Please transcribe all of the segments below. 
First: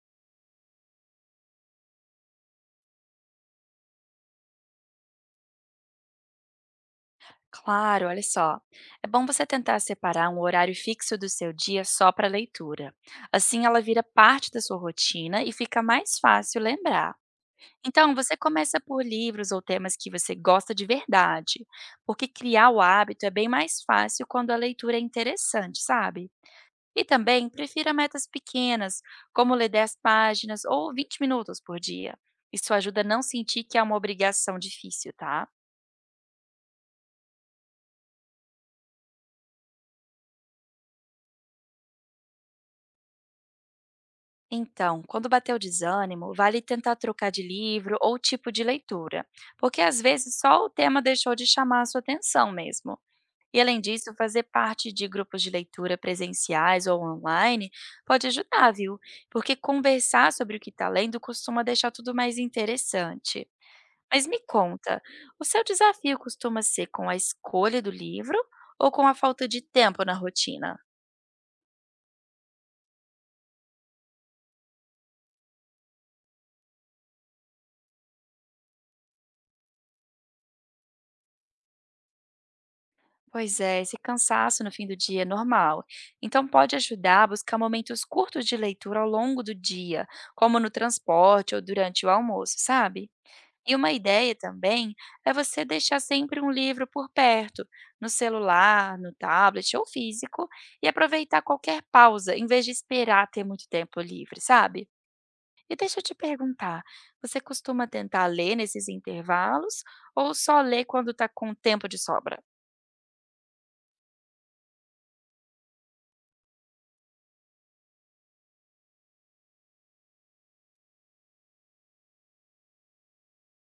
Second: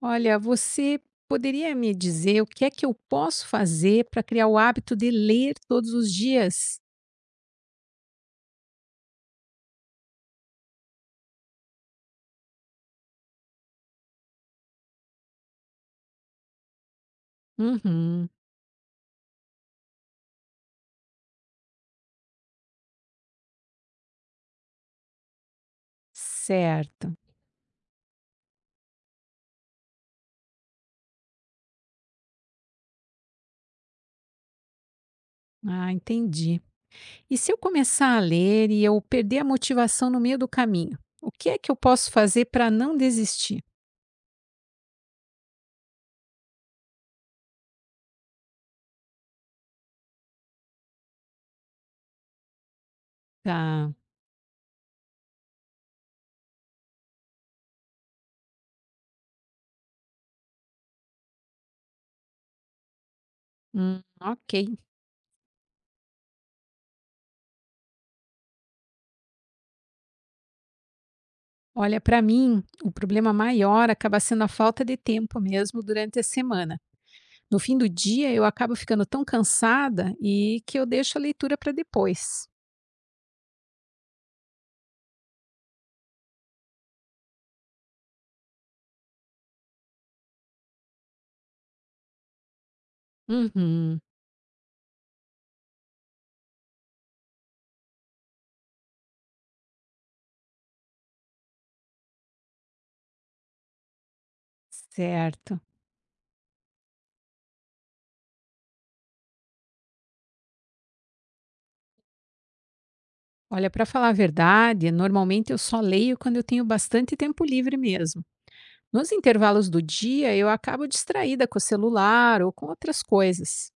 Olha, você poderia me dizer o que é que eu posso fazer para criar o hábito de ler todos os dias? Claro, olha só. É bom você tentar separar um horário fixo do seu dia só para leitura. Assim ela vira parte da sua rotina e fica mais fácil lembrar. Então, Uhum, você começa por livros ou temas que você gosta de verdade, porque criar o hábito é bem mais fácil quando a leitura é interessante, sabe? E certo. também prefira metas pequenas, como ler 10 páginas ou 20 minutos por dia. Isso ajuda a não sentir que é uma obrigação difícil, tá? Ah, entendi. E se eu começar a ler e eu perder a motivação no meio do caminho, o que é que eu posso fazer para não desistir? Então, quando bater o desânimo, vale tentar trocar de livro ou tipo de leitura, porque às vezes só o tema deixou de chamar a sua atenção mesmo. E além Tá. disso, fazer parte de grupos de leitura presenciais ou online pode ajudar, viu? Porque conversar sobre o que está lendo costuma deixar tudo mais interessante. Mas me Ok. conta, o seu desafio costuma ser com a escolha do livro ou com a falta de tempo na rotina? Olha, para mim, o problema maior acaba sendo a falta de tempo mesmo durante a semana. No fim do dia, eu acabo ficando tão cansada e que eu deixo a leitura para depois. Pois é, esse cansaço no fim do dia é normal. Então pode ajudar a buscar momentos curtos de leitura ao longo do dia, como no transporte ou durante o almoço, sabe? E uma Uhum, ideia também é você deixar sempre um livro por perto, no celular, no tablet ou físico, e aproveitar qualquer pausa, em vez de esperar ter muito tempo livre, sabe? certo. E deixa eu te perguntar, você costuma tentar ler nesses intervalos ou só lê quando está com tempo de sobra? Olha, para falar a verdade, normalmente eu só leio quando eu tenho bastante tempo livre mesmo. Nos intervalos do dia, eu acabo distraída com o celular ou com outras coisas.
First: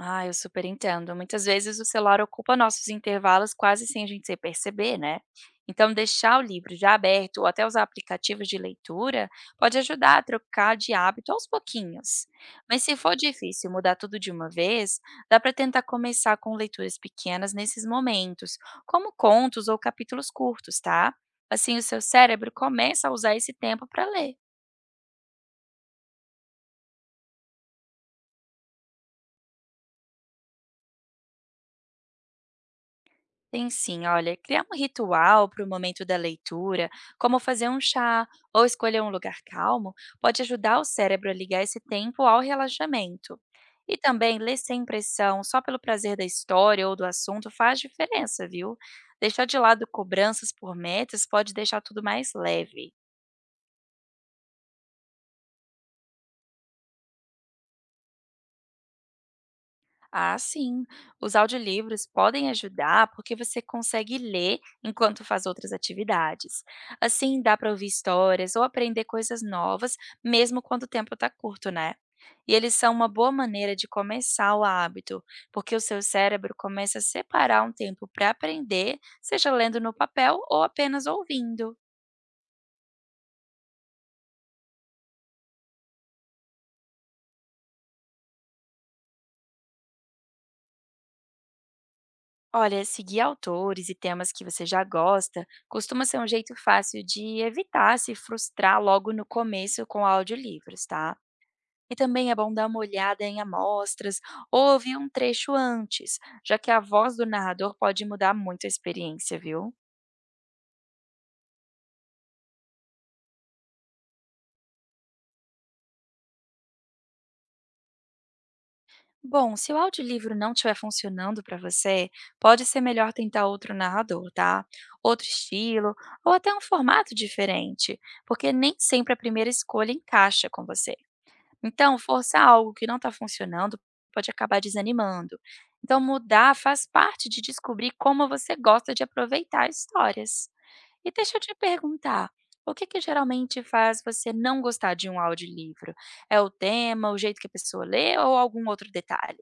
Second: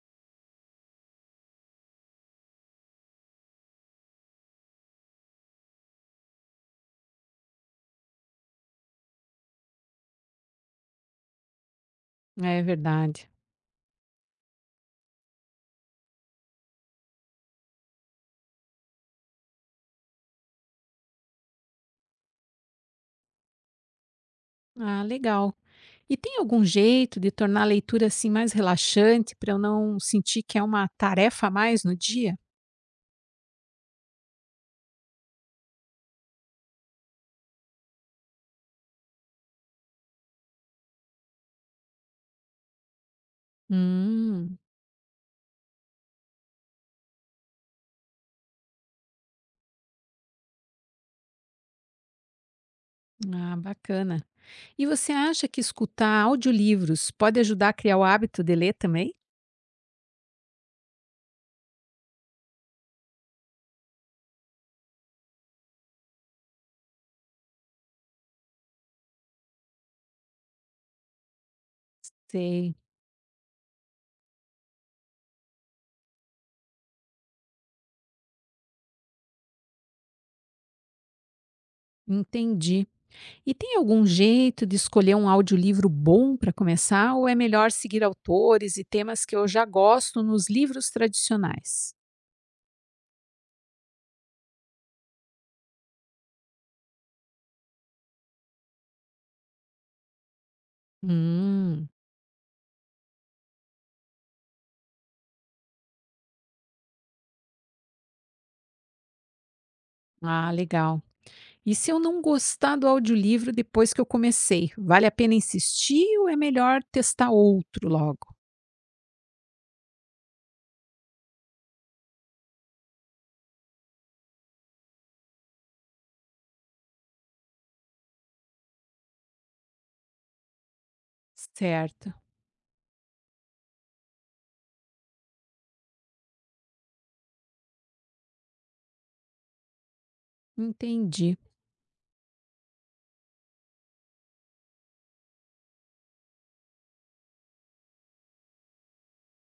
Ah, eu super entendo. Muitas vezes o celular ocupa nossos intervalos quase sem a gente se perceber, né? Então, deixar o livro já aberto ou até usar aplicativos de leitura pode ajudar a trocar de hábito aos pouquinhos. É Mas se for verdade. difícil mudar tudo de uma vez, dá para tentar começar com leituras pequenas nesses momentos, como contos ou capítulos curtos, tá? Assim, o seu cérebro começa a usar esse tempo para ler. Ah, legal. E tem algum jeito de tornar a leitura assim mais relaxante para eu não sentir que é uma tarefa a mais no dia? Tem sim, olha, criar um ritual para o momento da leitura, como fazer um chá ou escolher um lugar calmo, pode ajudar o cérebro a ligar esse tempo ao relaxamento. E também Hum, ler sem pressão, só pelo prazer da história ou do assunto, faz diferença, viu? Deixar de lado cobranças por metas pode deixar tudo mais leve. ah, bacana. E você acha que escutar audiolivros pode ajudar a criar o hábito de ler também? Ah, sim. Os audiolivros podem ajudar porque você consegue ler enquanto faz outras atividades. Assim, dá para ouvir histórias ou aprender coisas novas, mesmo quando o tempo está curto, né? E eles Sei, são uma boa maneira de começar o hábito, porque o seu cérebro começa a separar um tempo para aprender, seja lendo no papel ou apenas ouvindo. entendi. E tem algum jeito de escolher um audiolivro bom para começar, ou é melhor seguir autores e temas que eu já gosto nos livros tradicionais? Olha, seguir autores e temas que você já gosta costuma ser um jeito fácil de evitar se frustrar logo no começo com audiolivros, tá? Hum, E também é bom dar uma olhada em amostras ou ouvir um trecho antes, já que a voz do narrador pode mudar muito a experiência, viu? ah, legal. E se eu não gostar do audiolivro depois que eu comecei, vale a pena insistir ou é melhor testar outro logo? Bom, se o audiolivro não estiver funcionando para você, pode ser melhor tentar outro narrador, tá? Outro estilo ou até um formato diferente, porque nem sempre a primeira escolha encaixa com você. Então, Certo, forçar algo que não está funcionando pode acabar desanimando. Então, mudar faz parte de descobrir como você gosta de aproveitar histórias. E deixa entendi. eu te perguntar, o que que geralmente faz você não gostar de um audiolivro? É o tema, o jeito que a pessoa lê ou algum outro detalhe?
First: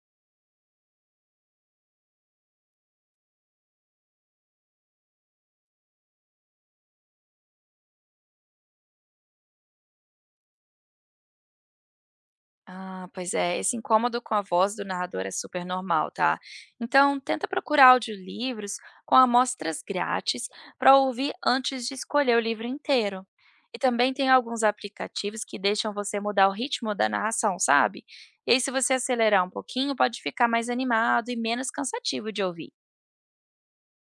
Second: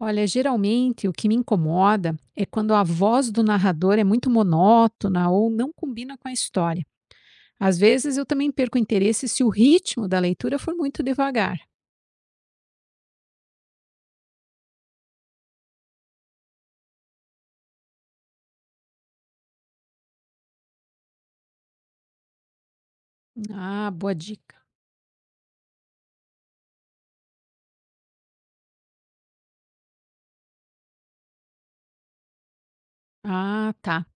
Olha, geralmente o que me incomoda é quando a voz do narrador é muito monótona ou não combina com a história. Às vezes eu também perco interesse se o ritmo da leitura for muito devagar. Ah, pois é, esse incômodo com a voz do narrador é super normal, tá? Então, tenta procurar audiolivros com amostras grátis para ouvir antes de escolher o livro inteiro. E Ah, também boa tem dica. alguns aplicativos que deixam você mudar o ritmo da narração, sabe? E aí, se você acelerar um pouquinho, pode ficar mais animado e menos cansativo de ouvir. Ah, tá.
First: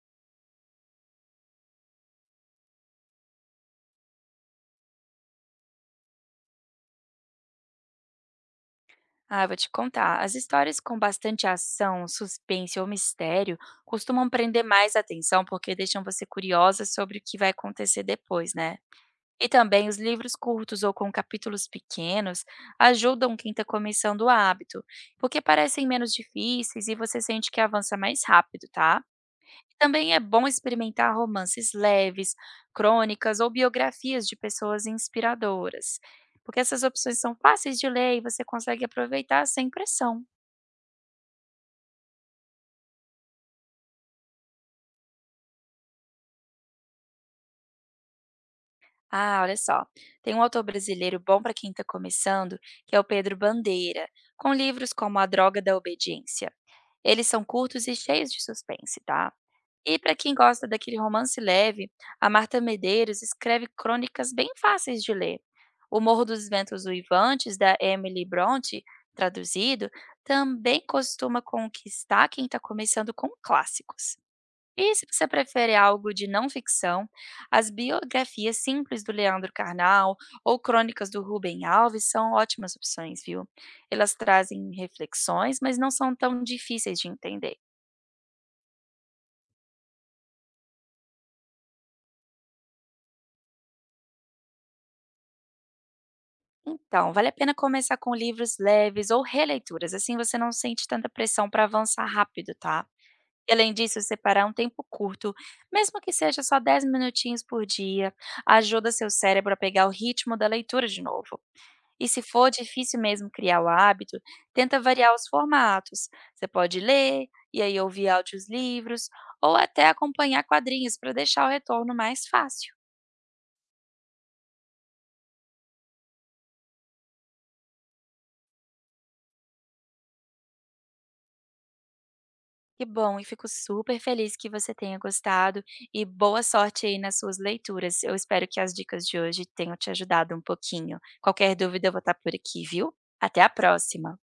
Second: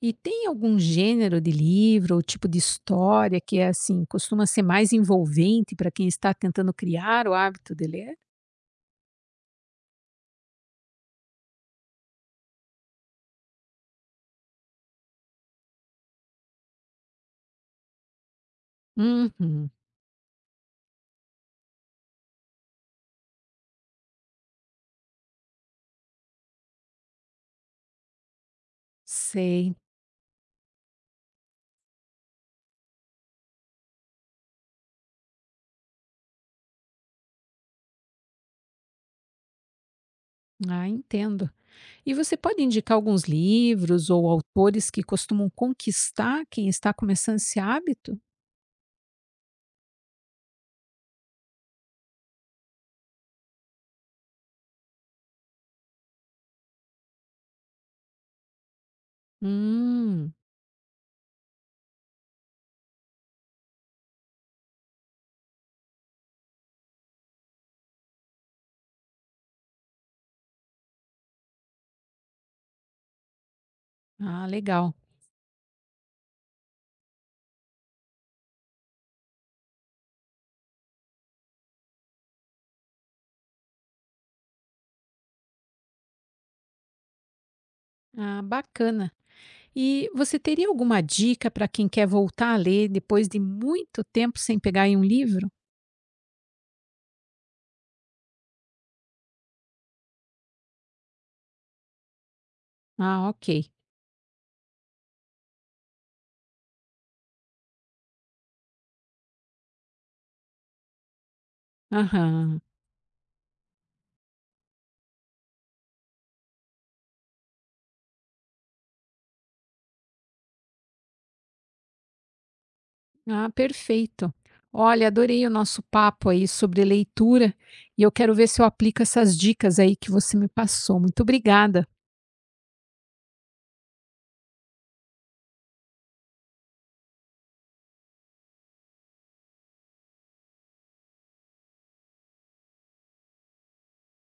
E tem algum gênero de livro ou tipo de história que é assim, costuma ser mais envolvente para quem está tentando criar o hábito de ler? Ah, vou te contar. As histórias com bastante ação, suspense ou mistério costumam prender mais atenção porque deixam você curiosa sobre o que vai acontecer depois, né? E Uhum, também os livros curtos ou com capítulos pequenos ajudam quem está começando o hábito, porque parecem menos difíceis e você sente que avança mais rápido, tá? sei. Também é bom experimentar romances leves, crônicas ou biografias de pessoas inspiradoras, porque essas opções são fáceis de ler e você consegue aproveitar sem pressão. Ah, entendo. E você pode indicar alguns livros ou autores que costumam conquistar quem está começando esse hábito? Ah, olha só. Tem um autor brasileiro bom para quem está começando, que é o Pedro Bandeira, com livros como A Droga da Obediência. Eles são curtos e cheios de suspense, tá? E para Hum, quem gosta daquele romance leve, a Marta Medeiros escreve crônicas bem fáceis de ler. O Morro dos Ventos Uivantes, da Emily Bronte, traduzido, também costuma conquistar quem está começando com clássicos. ah, legal. E se você prefere algo de não ficção, as biografias simples do Leandro Carnal ou crônicas do Rubem Alves são ótimas opções, viu? Elas trazem reflexões, mas não são tão difíceis de entender. Ah, bacana. E você teria alguma dica para quem quer voltar a ler depois de muito tempo sem pegar em um livro? Então, vale a pena começar com livros leves ou releituras, assim você não sente tanta pressão para avançar rápido, tá? Ah, E ok. além disso, separar um tempo curto, mesmo que seja só 10 minutinhos por dia, ajuda seu cérebro a pegar o ritmo da leitura de novo. E se for Aham. difícil mesmo criar o hábito, tenta variar os formatos. Você pode ler, e aí ouvir audiolivros, ou até acompanhar quadrinhos para deixar o retorno mais fácil. Ah, perfeito. Olha, adorei o nosso papo aí sobre leitura e eu quero ver se eu aplico essas dicas aí que você me passou. Muito obrigada. Que bom, e fico super feliz que você tenha gostado e boa sorte aí nas suas leituras. Eu espero que as dicas de hoje tenham te ajudado um pouquinho. Qualquer dúvida, eu vou estar por aqui, viu? Até a próxima!